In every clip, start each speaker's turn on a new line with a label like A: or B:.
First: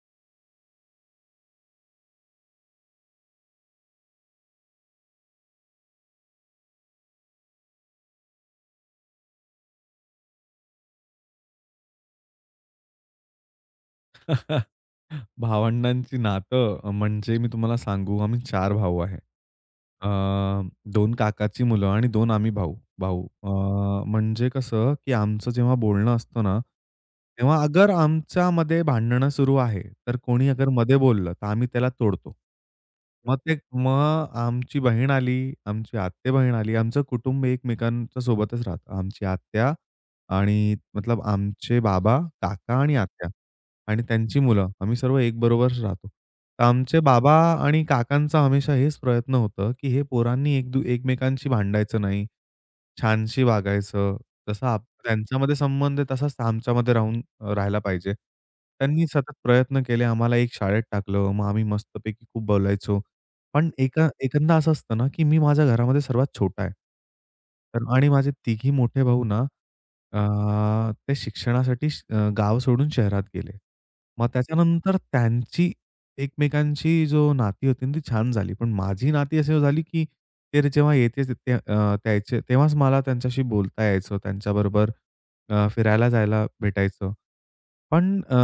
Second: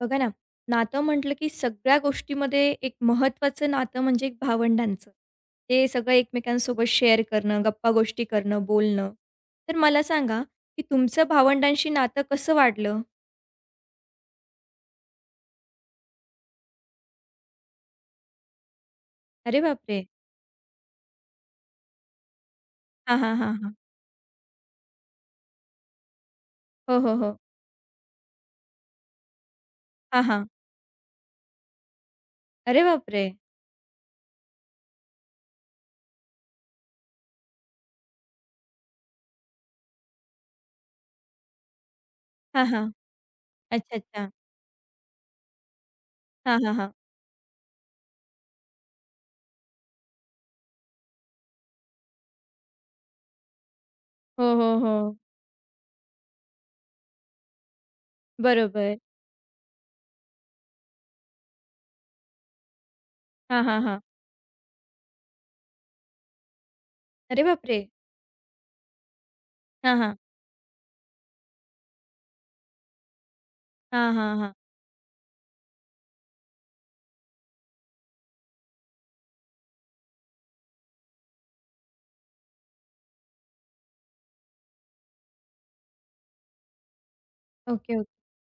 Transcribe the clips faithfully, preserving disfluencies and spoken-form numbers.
A: बघा ना, नातं म्हटलं की सगळ्या गोष्टीमध्ये एक महत्त्वाचं नातं म्हणजे एक भावंडांचं. ते सगळं एकमेकांसोबत शेअर करणं, गप्पागोष्टी करणं, बोलणं. तर मला सांगा, की तुमचं भावंडांशी नातं कसं वाढलं?
B: भावंडांची नातं अ, म्हणजे मी तुम्हाला सांगू आम्ही चार भाऊ आहे.
A: अरे बापरे!
B: अ, दोन काकाची मुलं आणि दोन आम्ही भाऊ
A: हां,
B: भाऊ.
A: हां,
B: अ,
A: हां, हां.
B: म्हणजे कसं की आमचं जेव्हा बोलणं असतं ना,
A: हो, हो, हो.
B: तेव्हा अगर आमच्यामध्ये भांडणं सुरू आहे, तर
A: हां, हां.
B: कोणी अगर मध्ये बोललं, तर आम्ही त्याला तोडतो.
A: अरे बापरे!
B: मग ते मग आमची बहीण आली, आमची आत्ते-बहीण आली. आमचं कुटुंब एकमेकांच्या सोबतच राहतं. आमची आत्या आणि मतलब आमचे बाबा,
A: हां,
B: काका
A: हां.
B: आणि आत्या.
A: अच्छा,
B: आणि
A: अच्छा.
B: त्यांची मुलं. आम्ही सर्व एकबरोबर राहतो.
A: हां,
B: तर
A: हां, हां.
B: आमचे बाबा आणि काकांचा हमेशा हेच प्रयत्न होतं, की हे पोरांनी एक दु एकमेकांशी भांडायचं नाही. छानशी वागायचं.
A: हो,
B: जसं
A: हो,
B: आप
A: हो.
B: त्यांच्यामध्ये संबंध आहे तसाच आमच्यामध्ये राहून अ, राहायला पाहिजे.
A: बरोबर.
B: त्यांनी सतत प्रयत्न केले. आम्हाला एक शाळेत टाकलं. मग आम्ही मस्तपैकी खूप बोलायचो.
A: हां,
B: पण
A: हां, हां.
B: एका एकंदा असं असतं ना, की मी माझ्या घरामध्ये सर्वात छोटा आहे.
A: अरे बापरे!
B: तर आणि माझे तिघी मोठे भाऊ ना,
A: हां, हां.
B: अ, ते शिक्षणासाठी श अ, गाव सोडून शहरात गेले.
A: हां,
B: मग
A: हां, हां.
B: त्याच्यानंतर त्यांची एकमेकांची जो नाती होती ना, ती छान झाली. पण माझी नाती अशी झाली, की ते जेव्हा येते ते अ, त्यायचे तेव्हाच मला त्यांच्याशी बोलता यायचं. त्यांच्याबरोबर अ, फिरायला जायला भेटायचं.
A: Okay, okay.
B: पण अ,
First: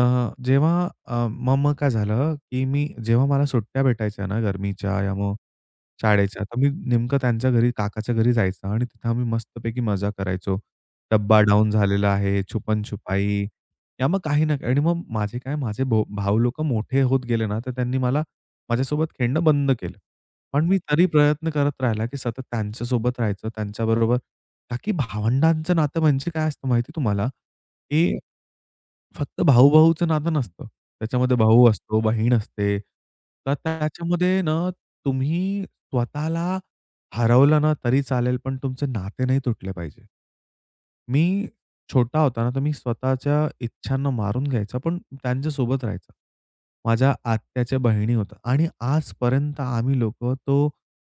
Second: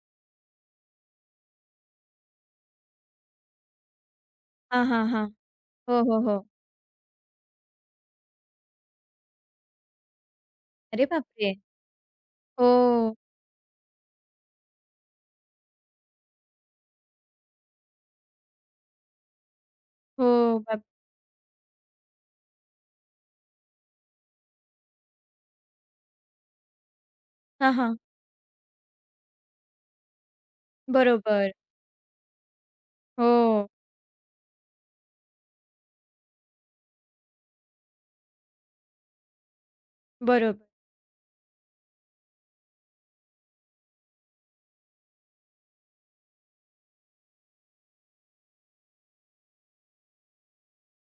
B: जेव्हा अ, मग मग काय झालं, की मी जेव्हा मला सुट्ट्या भेटायच्या ना
A: हां,
B: गरमीच्या
A: हां,
B: या
A: हां.
B: मग
A: हो, हो, हो.
B: शाळेच्या, तर मी नेमकं त्यांच्या घरी, काकाच्या घरी जायचं आणि तिथं आम्ही मस्तपैकी मजा करायचो.
A: अरे
B: डब्बा
A: बापरे!
B: डाउन झालेला आहे,
A: हो,
B: छुपन-छुपाई या मग काही ना काही आणि मग माझे काय, माझे भो भाऊ लोकं मोठे होत गेले ना, तर त्यांनी मला माझ्यासोबत खेळणं बंद केलं.
A: हो.
B: पण मी
A: बाप
B: तरी प्रयत्न करत राहिला, की सतत त्यांच्यासोबत राहायचं, त्यांच्याबरोबर का की भावंडांचं नातं म्हणजे काय असतं माहिती तुम्हाला?
A: हां, हां.
B: की फक्त भाऊ-भाऊचं नातं नसतं. त्याच्यामध्ये
A: बरोबर.
B: भाऊ असतो, बहीण असते. तर
A: हो,
B: त्याच्यामध्ये ना तुम्ही स्वतःला हरवलं ना तरी चालेल, पण तुमचे नाते नाही तुटले पाहिजे.
A: बरोबर.
B: मी छोटा होता ना, तर मी स्वतःच्या इच्छांना मारून घ्यायचा, पण त्यांच्यासोबत राहायचा. माझ्या आत्याच्या बहिणी होत्या आणि आजपर्यंत आम्ही लोकं तो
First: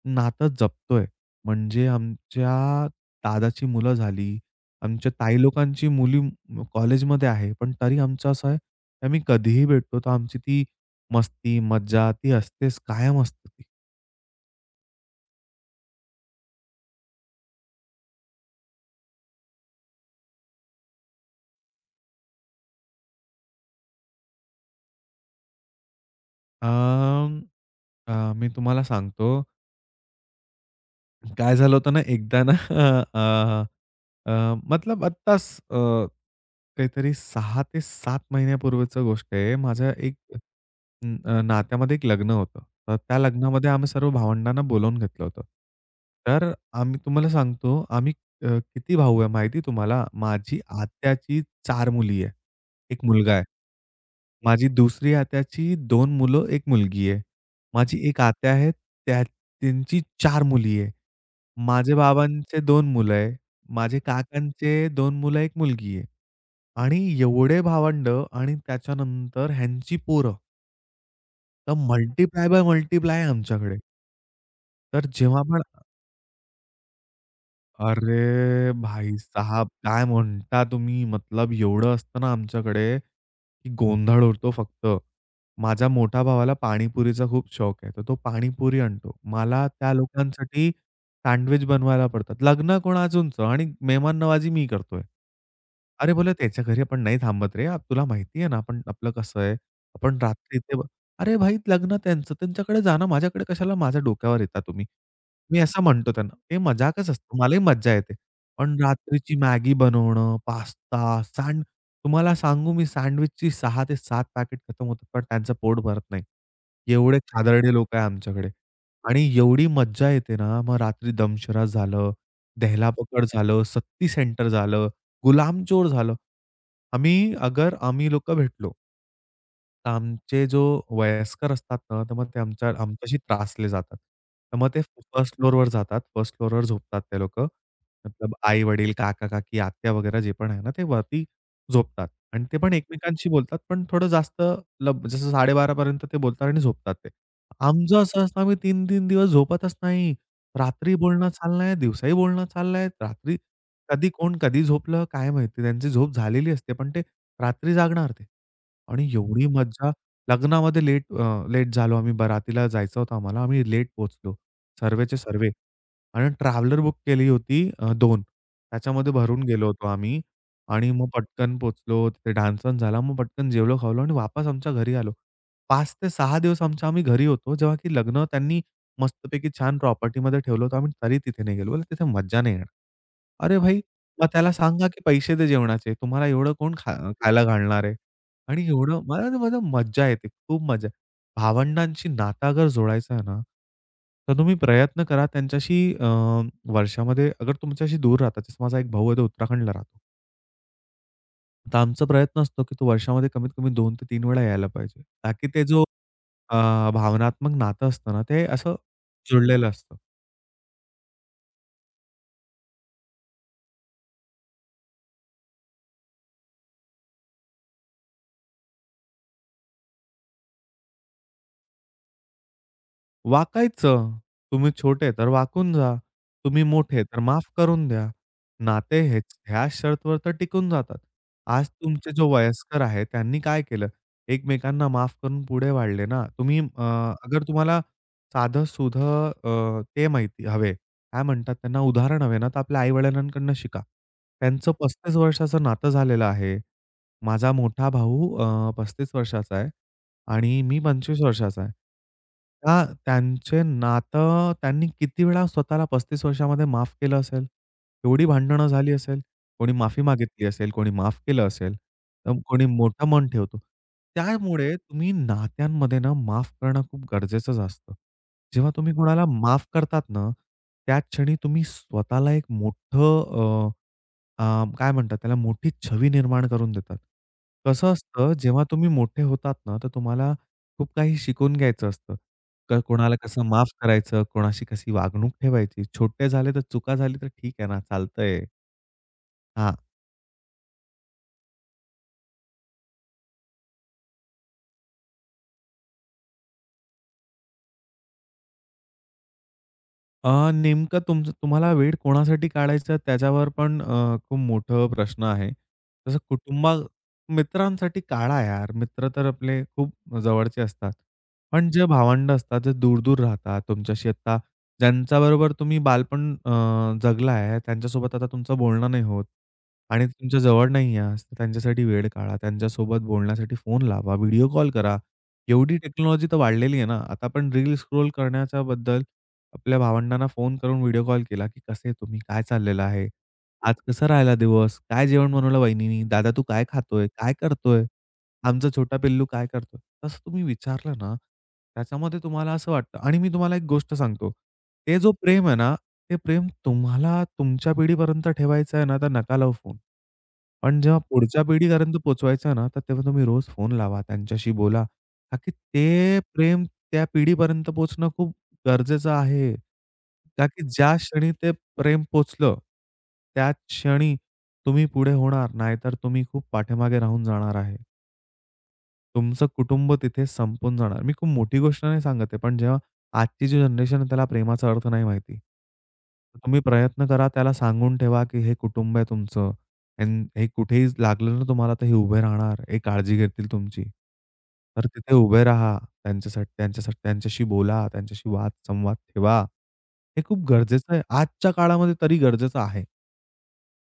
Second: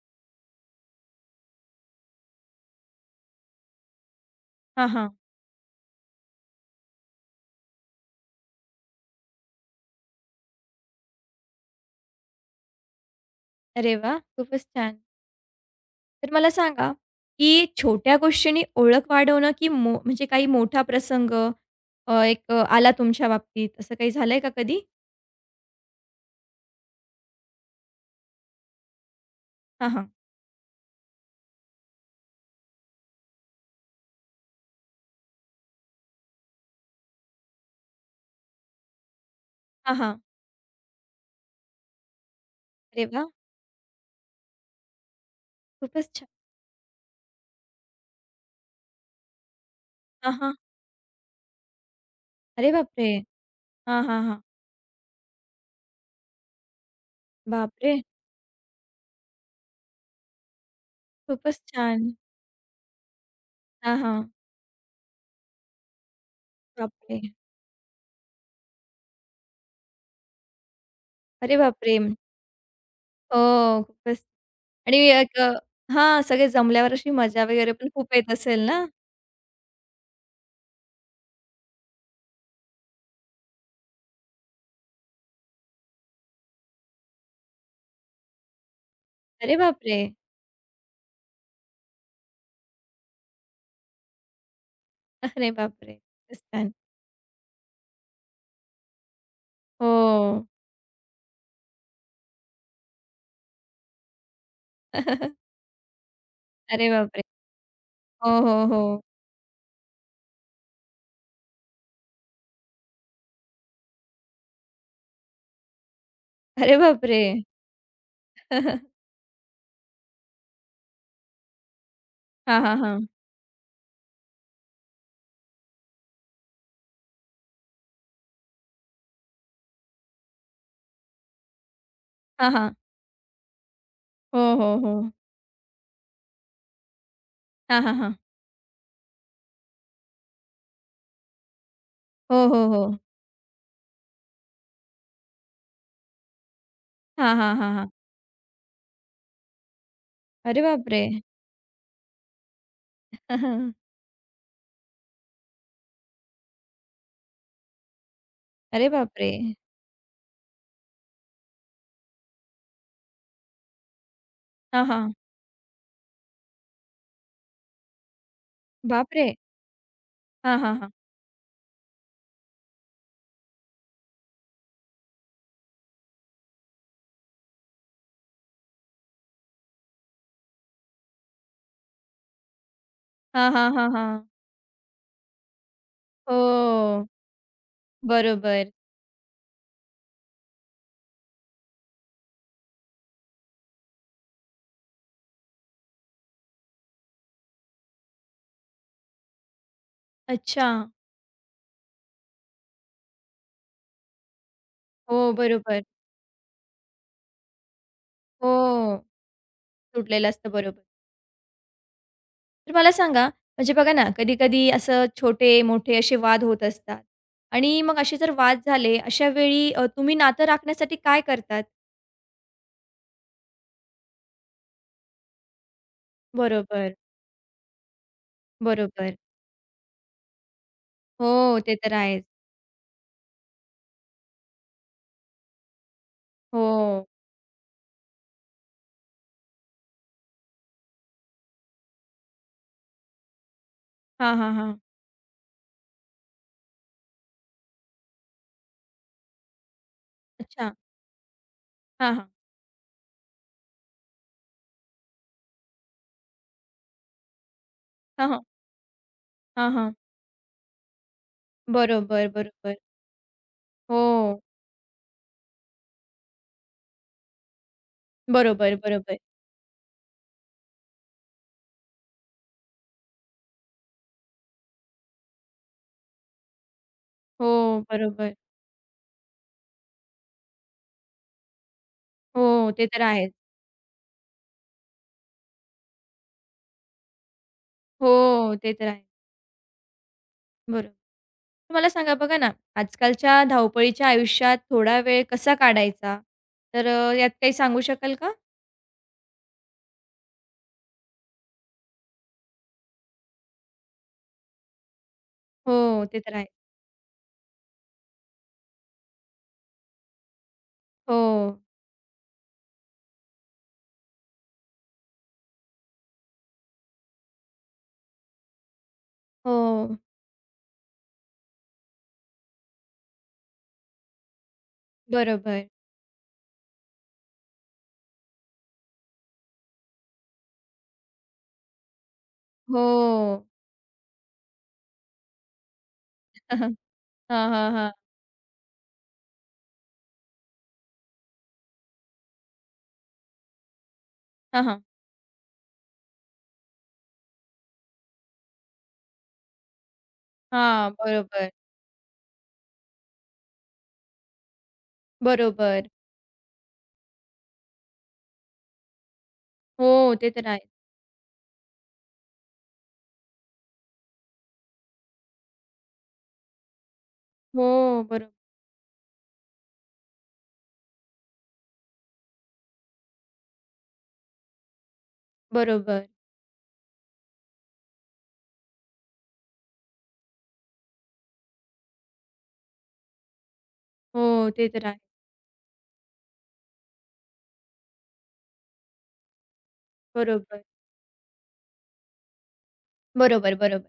B: नातं जपतोय. म्हणजे आमच्या दादाची मुलं झाली.
A: हां,
B: आमच्या
A: हां.
B: ताई लोकांची मुली म- कॉलेजमध्ये आहे, पण तरी आमचं असं आहे, की आम्ही कधीही भेटतो, तर आमची ती मस्ती, मज्जा ती असतेच, कायम असते ती.
A: अरे वाह! खूपच छान. तर मला सांगा, की छोट्या गोष्टींनी ओळख वाढवणं, की मो म्हणजे काही मोठा प्रसंग अ, एक अ, आला तुमच्या बाबतीत, असं काही झालंय का कधी?
B: अं, अ, मी तुम्हाला सांगतो
A: हां, हां.
B: काय झालं होतं ना, एकदा ना अ, अ, मतलब आत्ताच अ, काहीतरी सहा ते सात महिन्यापूर्वीच गोष्ट आहे. माझ्या
A: हां,
B: एक
A: हां.
B: न अ, नात्यामध्ये एक लग्न होतं. तर
A: अरे
B: त्या
A: वाह!
B: लग्नामध्ये आम्ही सर्व भावंडांना बोलावून घेतलं होतं.
A: खूपच छान.
B: तर आम्ही तुम्हाला सांगतो, आम्ही अ, किती भाऊ आहे माहिती तुम्हाला?
A: हां, हां.
B: माझी आत्याची चार मुली आहे,
A: अरे
B: एक
A: बापरे!
B: मुलगा आहे.
A: हां, हां, हां.
B: माझी दुसरी आत्याची दोन मुलं, एक मुलगी आहे.
A: बापरे!
B: माझी एक आत्या आहे, त्या त्यांची चार मुली आहे.
A: खूपच
B: माझे
A: छान.
B: बाबांचे दोन मुलं आहे.
A: हां,
B: माझे
A: हां.
B: काकांचे दोन मुलं, एक मुलगी आहे. आणि
A: बापरे!
B: एवढे भावंडं आणि त्याच्यानंतर ह्यांची पोरं.
A: अरे
B: तर
A: बापरे!
B: मल्टिप्लाय बाय मल्टिप्लाय आहे आमच्याकडे.
A: हो, खूपच आणि
B: तर
A: एक
B: जेव्हा
A: अ,
B: पण
A: हां, सगळे जमल्यावर अशी मजा वगैरे पण खूप येत असेल
B: अरे
A: ना?
B: भाईसाहब! काय म्हणता तुम्ही? मतलब एवढं असतं ना आमच्याकडे की गोंधळ उडतो फक्त. माझ्या मोठ्या भावाला पाणीपुरीचा खूप शौक आहे. तर तो पाणीपुरी आणतो.
A: अरे
B: मला त्या
A: बापरे!
B: लोकांसाठी सँडविच बनवायला पडतात. लग्न कोणाचं आणि मेहमाननवाजी मी करतोय.
A: अरे बापरे!
B: अरे बोलले,
A: खूपच
B: "त्याच्या
A: छान.
B: घरी आपण नाही थांबत रे. तुला माहिती आहे ना आपण आपलं कसं आहे. आपण
A: हो.
B: रात्री ते" "अरे भाई लग्न त्यांचं. त्यांच्याकडे जा ना. माझ्याकडे कशाला माझ्या डोक्यावर येता तुम्ही." मी असं म्हणतो त्यांना. ते
A: अरे
B: मजाकच
A: बापरे!
B: असते. मलाही मज्जा येते.
A: हो, हो,
B: पण
A: हो.
B: रात्रीची मॅगी बनवणं, पास्ता, सँड तुम्हाला सांगू मी सँडविचची सहा ते सात पॅकेट खतम होतात, पण त्यांचं पोट भरत नाही.
A: अरे
B: एवढे
A: बापरे!
B: खादाडे लोकं आहे आमच्याकडे आणि एवढी मज्जा येते ना, मग रात्री दमशराज झालं,
A: हां, हां,
B: दहला
A: हां.
B: पकड झालं, सत्ती सेंटर झालं, गुलामचोर झालं. आम्ही अगर आम्ही लोकं भेटलो तर आमचे जो वयस्कर असतात ना, तर मग ते
A: हां,
B: आमच्या
A: हां.
B: आमच्याशी त्रासले जातात.
A: हो,
B: तर मग
A: हो,
B: ते
A: हो.
B: फर्स्ट फ्लोअरवर जातात. फर्स्ट फ्लोअरवर झोपतात ते लोकं.
A: हां, हां, हां.
B: मतलब आई-वडील, काका-काकी, आत्या वगैरे जे पण आहे ना, ते वरती झोपतात आणि
A: हो,
B: ते
A: हो,
B: पण
A: हो.
B: एकमेकांशी बोलतात, पण थोडं जास्त लब जसं साडे बारा पर्यंत ते बोलतात आणि झोपतात ते.
A: हां, हां, हां, हां.
B: आमचं असं असतं आम्ही तीन तीन दिवस झोपतच नाही.
A: अरे
B: रात्री
A: बापरे!
B: बोलणं चाललं दिवसाही बोलणं चाललं रात्री कधी कोण कधी झोपलं काय माहिती? त्यांची झोप झालेली असते, पण ते रात्री जागणार ते.
A: अरे
B: आणि
A: बापरे!
B: एवढी मज्जा लग्नामध्ये लेट अ, लेट झालो आम्ही. बारातीला जायचं होतं आम्हाला. आम्ही लेट पोहोचलो.
A: हां, हां.
B: सर्वेचे सर्वे. आणि ट्रॅव्हलर बुक केली होती अ, दोन. त्याच्यामध्ये
A: बापरे!
B: भरून गेलो होतो आम्ही.
A: हां, हां, हां.
B: आणि मग पटकन पोहोचलो. तिथे डान्स वान्स झाला. मग पटकन जेवलो खावलो आणि वापस आमच्या घरी आलो. पाच ते सहा दिवस आमच्या आम्ही घरी होतो. जेव्हा की लग्न त्यांनी मस्तपैकी छान प्रॉपर्टीमध्ये ठेवलं होतं. आम्ही तरी तिथे नाही गेलो. बोलले, "तिथे मज्जा नाही येणार."
A: हां,
B: अरे
A: हां,
B: भाई
A: हां, हां.
B: मग त्याला सांगा, की पैसे दे जेवणाचे. तुम्हाला एवढं कोण खा
A: हो.
B: खायला घालणार आहे? आणि
A: बरोबर.
B: एवढं मला तर माझं मज्जा येते. खूप मजा. भावंडांशी नाता अगर जोडायचं आहे ना, तर तुम्ही प्रयत्न करा त्यांच्याशी अ, वर्षामध्ये अगर तुमच्याशी दूर राहतात. जसं माझा एक भाऊ आहे, तो उत्तराखंडला राहतो.
A: अच्छा.
B: तर आमचा प्रयत्न असतो, की तो वर्षामध्ये कमीत कमी दोन ते तीन वेळा यायला पाहिजे.
A: हो,
B: ताकी ते
A: बरोबर.
B: जो अ, भावनात्मक नातं असतं ना, ते
A: हो.
B: असं जुळलेलं असतं.
A: तुटलेलं असतं. बरोबर. तर मला सांगा, म्हणजे बघा ना, कधी-कधी असं छोटे-मोठे असे वाद होत असतात आणि मग असे जर वाद झाले, अशा वेळी अ, तुम्ही नातं राखण्यासाठी काय करतात?
B: वाकायचं. तुम्ही छोटे तर वाकून जा. तुम्ही
A: बरोबर,
B: मोठे तर माफ करून द्या. नाते
A: बरोबर.
B: हेच ह्या शर्तवर तर टिकून जातात.
A: हो,
B: आज
A: ते तर
B: तुमचे
A: आहेच.
B: जो वयस्कर आहे त्यांनी काय केलं? एकमेकांना माफ करून पुढे वाढले ना. तुम्ही
A: हो.
B: अ, अगर तुम्हाला साधं-सुधं अ, ते माहिती हवे, काय म्हणतात त्यांना उदाहरण हवे ना, तर आपल्या आई-वडिलांकडनं शिका.
A: हां, हां,
B: त्यांचं
A: हां.
B: पस्तीस वर्षाचं नातं झालेलं आहे. माझा मोठा भाऊ अ, पस्तीस वर्षाचा आहे. आणि
A: अच्छा.
B: मी पंचवीस वर्षाचा आहे.
A: हां, हां.
B: का, त्यांचे नातं त्यांनी किती वेळा स्वतःला पस्तीस वर्षामध्ये माफ केलं असेल? एवढी
A: हां, हां.
B: भांडणं झाली असेल.
A: हां,
B: कोणी
A: हां.
B: माफी मागितली असेल, कोणी माफ केलं असेल,
A: बरोबर,
B: तर कोणी
A: बरोबर.
B: मोठं मन ठेवतो.
A: हो.
B: त्यामुळे तुम्ही नात्यांमध्ये ना माफ करणं खूप गरजेचंच असतं. जेव्हा
A: बरोबर,
B: तुम्ही
A: बरोबर.
B: कोणाला माफ करतात ना, त्याच क्षणी तुम्ही स्वतःला एक मोठं अ, काय म्हणतात त्याला मोठी छवी निर्माण करून देतात.
A: हो,
B: कसं असतं
A: बरोबर.
B: जेव्हा तुम्ही मोठे होतात ना, तर तुम्हाला खूप काही शिकून घ्यायचं असतं.
A: हो,
B: क
A: ते तर
B: कोणाला
A: आहेच.
B: कसं माफ करायचं, कोणाशी कशी वागणूक ठेवायची. छोटे झाले तर चुका झाली तर ठीक आहे ना, चालतंय.
A: हो, ते तर आहे.
B: हां.
A: बरोबर. मला सांगा बघा ना, आजकालच्या धावपळीच्या आयुष्यात थोडा वेळ कसा काढायचा? तर अ, यात काही सांगू शकाल का?
B: अ, नेमकं तुमचं तुम्हाला वेळ कोणासाठी काढायचा त्याच्यावर पण अ, खूप मोठं प्रश्न आहे.
A: हो,
B: जसं
A: ते तर आहे.
B: कुटुंबा मित्रांसाठी काढा यार. मित्र तर आपले खूप जवळचे असतात.
A: हो,
B: पण जे भावंड असतात, जे दूर-दूर राहतात तुमच्याशी आता ज्यांच्याबरोबर तुम्ही बालपण अ, जगला आहे, त्यांच्यासोबत आता तुमचं बोलणं नाही होत
A: हो.
B: आणि तुमच्या जवळ नाही आहे, तर त्यांच्यासाठी वेळ काढा. त्यांच्यासोबत बोलण्यासाठी फोन लावा, व्हिडिओ कॉल करा.
A: बरोबर.
B: एवढी टेक्नॉलॉजी तर वाढलेली आहे ना. आता आपण रील स्क्रोल करण्याच्याबद्दल आपल्या भावंडांना फोन करून व्हिडिओ कॉल केला, की "कसे तुम्ही? काय चाललेलं आहे?
A: हो.
B: आज कसा राहिला दिवस? काय जेवण बनवलं वहिनीनी? दादा तू काय खातोय? काय
A: हां, हां,
B: करतोय?
A: हां.
B: आमचा छोटा पिल्लू काय करतोय?" तसं तुम्ही विचारलं ना, त्याच्यामध्ये तुम्हाला असं वाटतं आणि मी तुम्हाला एक गोष्ट सांगतो.
A: हां, हां.
B: ते जो प्रेम आहे ना, ते प्रेम तुम्हाला तुमच्या पिढीपर्यंत ठेवायचं आहे ना, तर नका लावू फोन. पण
A: हां,
B: जेव्हा पुढच्या
A: बरोबर,
B: पिढीपर्यंत पोहोचवायचा ना, तर तेव्हा तुम्ही रोज फोन लावा, त्यांच्याशी बोला. का की
A: बरोबर.
B: ते प्रेम त्या पिढीपर्यंत पोहोचणं खूप गरजेचं आहे.
A: हो, ते
B: का
A: तर आहे.
B: की ज्या क्षणी ते प्रेम पोहोचलं, त्याच क्षणी तुम्ही पुढे होणार, नाहीतर तुम्ही खूप पाठीमागे राहून जाणार आहे.
A: हो, बरो
B: तुमचं कुटुंब तिथे संपून जाणार. मी खूप मोठी गोष्ट नाही सांगत आहे, पण जेव्हा आजची जी जनरेशन आहे त्याला प्रेमाचा अर्थ नाही माहिती.
A: बरोबर.
B: तुम्ही प्रयत्न करा त्याला सांगून ठेवा, की हे कुटुंब आहे तुमचं आणि हे कुठेही लागलं ना तुम्हाला तर हे उभे राहणार. हे काळजी घेतील तुमची.
A: हो, ते तर
B: तर
A: आहे.
B: तिथे उभे राहा. त्यांच्यासाठी त्यांच्यासाठी त्यांच्याशी बोला, त्यांच्याशी वाद संवाद ठेवा. हे खूप
A: बरोबर,
B: गरजेचं आहे. आजच्या काळामध्ये तरी गरजेचं आहे.
A: बरोबर, बरोबर.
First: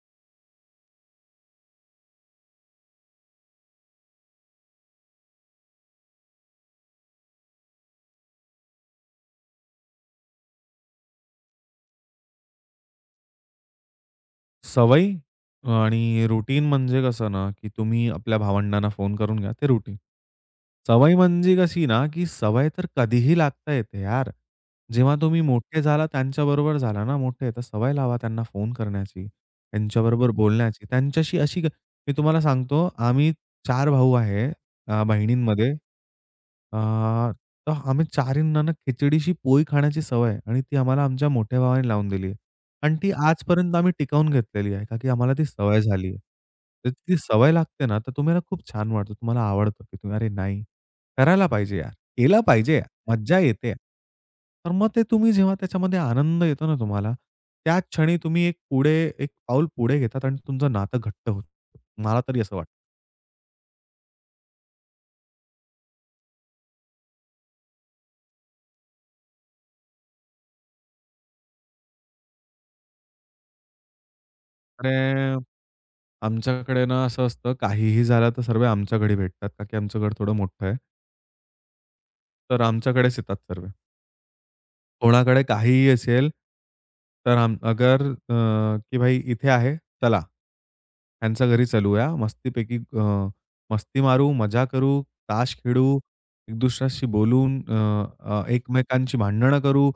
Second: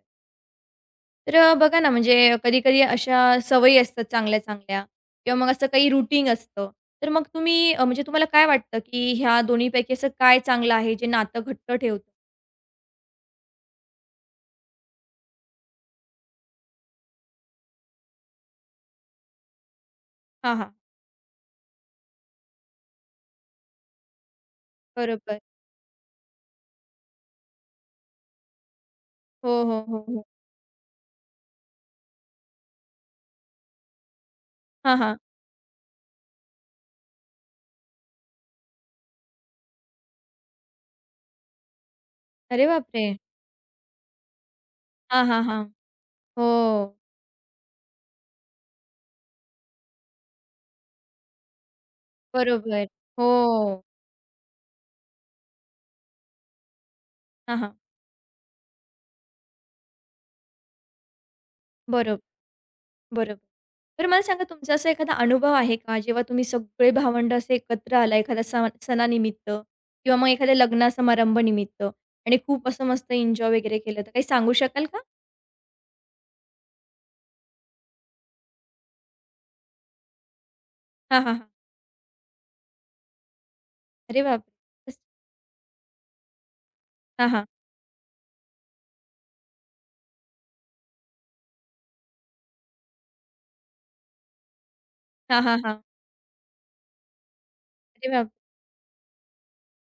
A: तर अ, बघा ना, म्हणजे कधी-कधी अशा सवयी असतात चांगल्या-चांगल्या किंवा मग असं काही रूटीन असतं. तर मग तुम्ही अ, म्हणजे तुम्हाला काय वाटतं, की ह्या दोन्हीपैकी असं काय चांगलं आहे, जे नातं घट्ट ठेवतं?
B: सवयी आणि रुटीन म्हणजे कसं ना, की तुम्ही आपल्या भावंडांना फोन करून घ्या, ते रुटीन.
A: हां, हां.
B: सवय म्हणजे कशी ना, की सवय तर कधीही लागता येते यार. जेव्हा
A: बरोबर.
B: तुम्ही मोठे झाला, त्यांच्याबरोबर झाला ना मोठे, तर सवय लावा त्यांना फोन करण्याची,
A: हो, हो, हो, हो.
B: त्यांच्याबरोबर बोलण्याची. त्यांच्याशी अशी ग- मी तुम्हाला सांगतो, आम्ही चार भाऊ आहे
A: हां,
B: अ,
A: हां.
B: बहिणींमध्ये. अ, तर आम्ही चार ना खिचडीशी पोळी खाण्याची सवय आहे आणि ती आम्हाला आमच्या मोठ्या भावाने लावून दिली
A: अरे
B: आणि
A: बापरे!
B: ती आजपर्यंत आम्ही टिकवून घेतलेली आहे, का की
A: हां,
B: आम्हाला
A: हां,
B: ती
A: हां.
B: सवय झाली आहे.
A: हो.
B: तर ती सवय लागते ना, तर तुम्हाला खूप छान वाटतं. तुम्हाला आवडतं, की तुम्ही "अरे नाही, करायला पाहिजे यार, केलं पाहिजे
A: बरोबर.
B: यार,
A: हो.
B: मज्जा येते यार." तर मग ते तुम्ही जेव्हा त्याच्यामध्ये आनंद येतो ना तुम्हाला,
A: हां, हां.
B: त्याच क्षणी तुम्ही एक पुढे एक पाऊल पुढे घेतात आणि तुमचं नातं घट्ट होतं.
A: बरोबर.
B: मला तरी असं वाटतं.
A: बरोबर. तर मला सांगा तुमचा असा एखादा अनुभव आहे का, जेव्हा तुम्ही सगळे भावंड असे एकत्र आला एखाद्या सण सणानिमित्त किंवा मग एखाद्या लग्न समारंभनिमित्त आणि खूप असं मस्त एन्जॉय वगैरे केलं, तर काही सांगू शकाल
B: अरे,
A: का?
B: आमच्याकडे ना असं असतं काहीही झालं तर सर्व आमच्याकडे भेटतात, का की आमचं घर थोडं मोठं आहे.
A: हां, हां, हां.
B: तर आमच्याकडेच येतात सर्व.
A: अरे बापरे!
B: कोणाकडे काहीही असेल,
A: हां,
B: तर
A: हां.
B: आम अगर अ, की भाई इथे आहे, चला ह्यांच्या घरी चलूया. मस्तपैकी अ, मस्ती मारू, मजा करू,
A: हां,
B: ताश
A: हां, हां.
B: खेळू, एक दुसऱ्याशी बोलून अ,
A: अरे बाप
B: अ, एकमेकांची भांडणं करू,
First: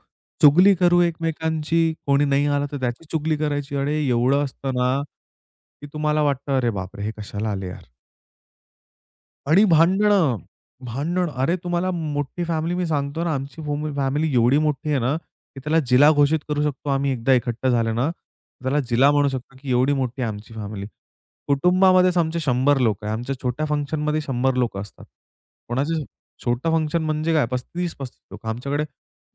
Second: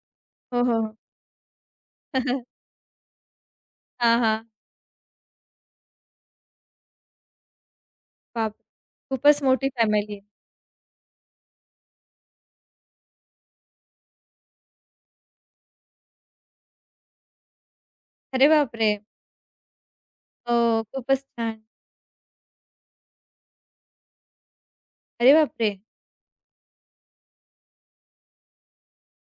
A: हो, हो,
B: चुगली
A: हो.
B: करू एकमेकांची. कोणी नाही आला तर त्याची चुगली करायची. अरे,
A: हां,
B: एवढं
A: हां.
B: असतं ना, की तुम्हाला वाटतं, "अरे बापरे! हे कशाला आले यार?"
A: बाप खूपच
B: आणि
A: मोठी फॅमिली आहे.
B: भांडणं, भांडण. अरे, तुम्हाला मोठी फॅमिली मी सांगतो ना, आमची फॅमि फॅमिली एवढी मोठी आहे ना, की त्याला जिल्हा घोषित करू शकतो आम्ही एकदा इकट्ठा झाले ना.
A: अरे
B: त्याला
A: बापरे!
B: जिल्हा म्हणू शकतो, की एवढी मोठी आहे आमची
A: हो,
B: फॅमिली.
A: खूपच छान.
B: कुटुंबामध्येच आमचे शंभर लोकं आहे. आमच्या छोट्या फंक्शनमध्ये शंभर लोकं असतात.
A: अरे बापरे!
B: कोणाचे छोटं फंक्शन म्हणजे काय पस्तीस पस्तीस लोकं. आमच्याकडे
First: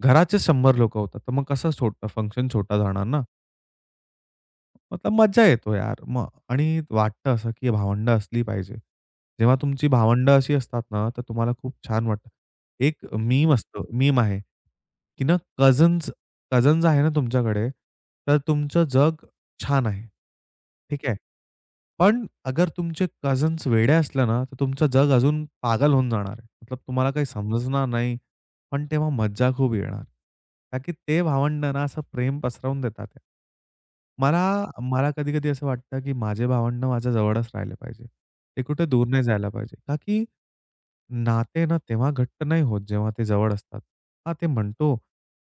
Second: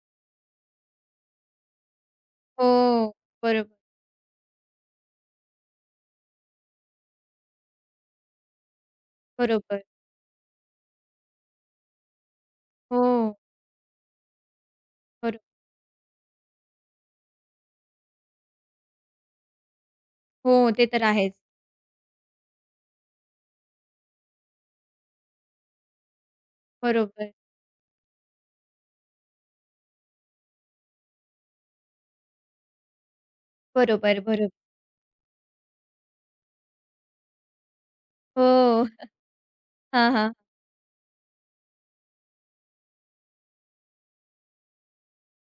B: घराचेच शंभर लोकं होतात. तर मग कसं छोटं फंक्शन छोटा जाणार
A: हो.
B: ना.
A: बरोबर,
B: मतलब मज्जा येतो यार. मग आणि वाटतं असं, की भावंड असली पाहिजे. जेव्हा
A: बरोबर.
B: तुमची भावंड अशी असतात ना, तर तुम्हाला खूप छान वाटतं. एक
A: हो,
B: मीम असतं मीम आहे, की ना
A: बरो
B: कझन्स कझन्स आहे ना तुमच्याकडे, तर तुमचं जग छान आहे.
A: हो, ते तर
B: ठीक आहे?
A: आहेच.
B: पण अगर तुमचे कझन्स वेडे असले ना, तर तुमचं जग अजून पागल होऊन जाणार आहे. मतलब तुम्हाला काही
A: बरोबर,
B: समजणार नाही, पण तेव्हा मज्जा खूप येणार. का की ते भावंड ना असं प्रेम पसरवून देतात.
A: बरोबर,
B: मला
A: बरोबर.
B: मला कधी-कधी असं वाटतं, की माझे भावंड माझ्या जवळच राहिले पाहिजे. ते
A: हो.
B: कुठे दूर नाही जायला पाहिजे. का
A: हां,
B: की
A: हां.
B: नाते ना तेव्हा घट्ट नाही होत, जेव्हा ते जवळ असतात. हां, ते म्हणतो,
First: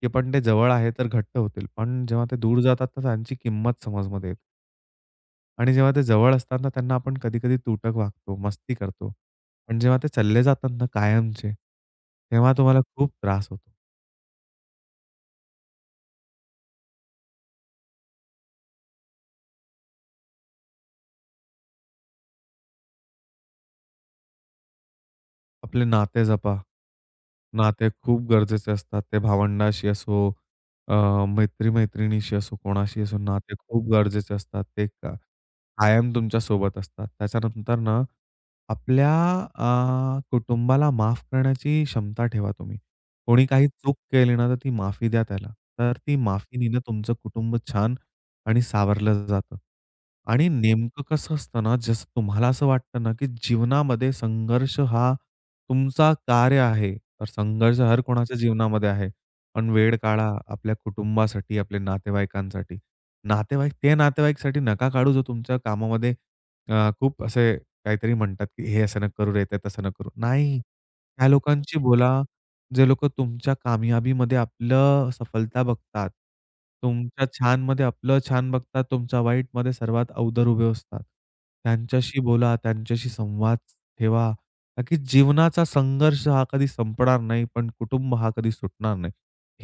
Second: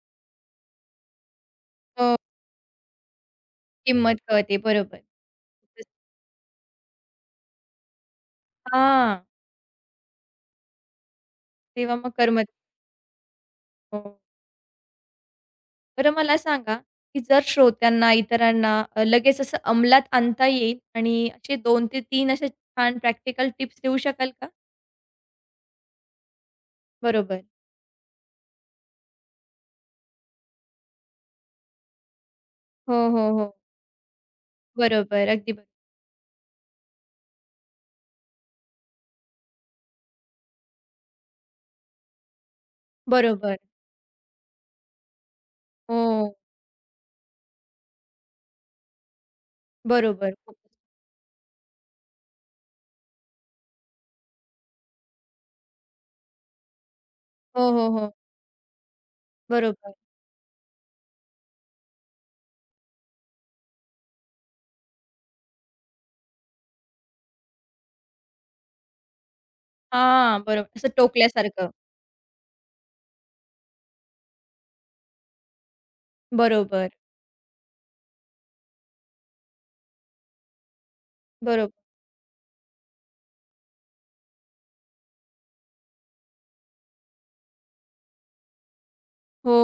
B: की पण ते जवळ आहे तर घट्ट होतील. पण
A: हो,
B: जेव्हा ते दूर जातात, तर त्यांची किंमत
A: किंमत
B: समजमध्ये येते.
A: कळते. बरोबर.
B: आणि जेव्हा ते जवळ असतात ना, त्यांना आपण कधी-कधी तुटक वागतो, मस्ती करतो.
A: हां,
B: पण जेव्हा ते चालले जातात ना कायमचे,
A: तेव्हा मग करमत
B: तेव्हा तुम्हाला खूप त्रास होतो.
A: हो. बरं मला सांगा, की जर श्रोत्यांना, इतरांना अ, लगेच असं अंमलात आणता येईल आणि असे दोन ते तीन असे छान प्रॅक्टिकल टिप्स देऊ शकाल का?
B: आपले नाते जपा.
A: बरोबर.
B: नाते खूप गरजेचे असतात. ते भावंडाशी असो, अ, मैत्री-मैत्रिणीशी असो,
A: हो,
B: कोणाशी असो,
A: हो, हो.
B: नाते खूप गरजेचे असतात. ते का
A: बरोबर. अगदी बरो
B: कायम तुमच्या सोबत असतात. त्याच्यानंतर ना, आपल्या अ, कुटुंबाला माफ करण्याची क्षमता ठेवा तुम्ही. कोणी
A: बरोबर.
B: काही चूक केली ना, तर ती माफी द्या त्याला. तर ती
A: हो,
B: माफीने ना तुमचं कुटुंब छान आणि सावरलं जातं.
A: बरोबर.
B: आणि नेमकं कसं असतं ना, जसं तुम्हाला असं वाटतं ना, की जीवनामध्ये संघर्ष हा तुमचा कार्य आहे. तर
A: हो,
B: संघर्ष
A: हो,
B: हर
A: हो.
B: कोणाच्या जीवनामध्ये आहे. पण
A: बरोबर.
B: वेळ काढा आपल्या कुटुंबासाठी, आपल्या नातेवाईकांसाठी. नातेवाईक ते नातेवाईकसाठी नका काढू जो तुमच्या कामामध्ये अ, खूप असे काहीतरी म्हणतात, की हे असं नका करू रे, ते तसं नका करू.
A: हां,
B: नाही.
A: बरोबर. असं
B: त्या
A: टोकल्यासारखं.
B: लोकांशी बोला जे लोकं तुमच्या कामयाबीमध्ये आपलं सफलता बघतात,
A: बरोबर,
B: तुमच्या छानमध्ये आपलं छान बघतात, तुमच्या वाईटमध्ये सर्वात अगोदर उभे असतात.
A: बरोबर.
B: त्यांच्याशी बोला, त्यांच्याशी संवाद ठेवा. का की जीवनाचा संघर्ष हा कधी संपणार नाही, पण कुटुंब हा कधी सुटणार नाही.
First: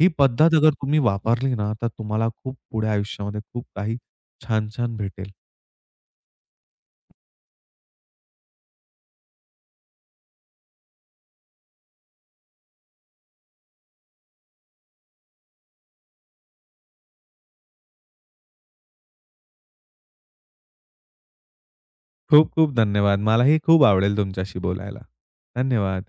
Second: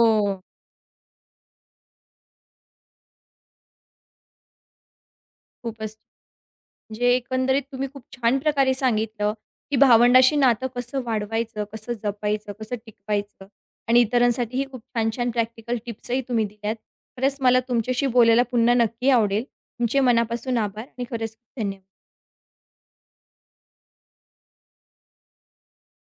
B: ही पद्धत अगर तुम्ही वापरली ना, तर तुम्हाला खूप पुढे आयुष्यामध्ये खूप काही छान-छान भेटेल.
A: खूपच म्हणजे एकंदरीत तुम्ही खूप छान प्रकारे सांगितलं, की भावंडाशी नातं कसं वाढवायचं, कसं जपायचं, कसं टिकवायचं आणि इतरांसाठीही खूप छान-छान प्रॅक्टिकल टिप्सही तुम्ही दिल्यात. खरंच मला तुमच्याशी बोलायला पुन्हा नक्की आवडेल. तुमचे मनापासून आभार आणि खरंच खूप धन्यवाद.
B: खूप-खूप धन्यवाद. मलाही खूप आवडेल तुमच्याशी बोलायला. धन्यवाद.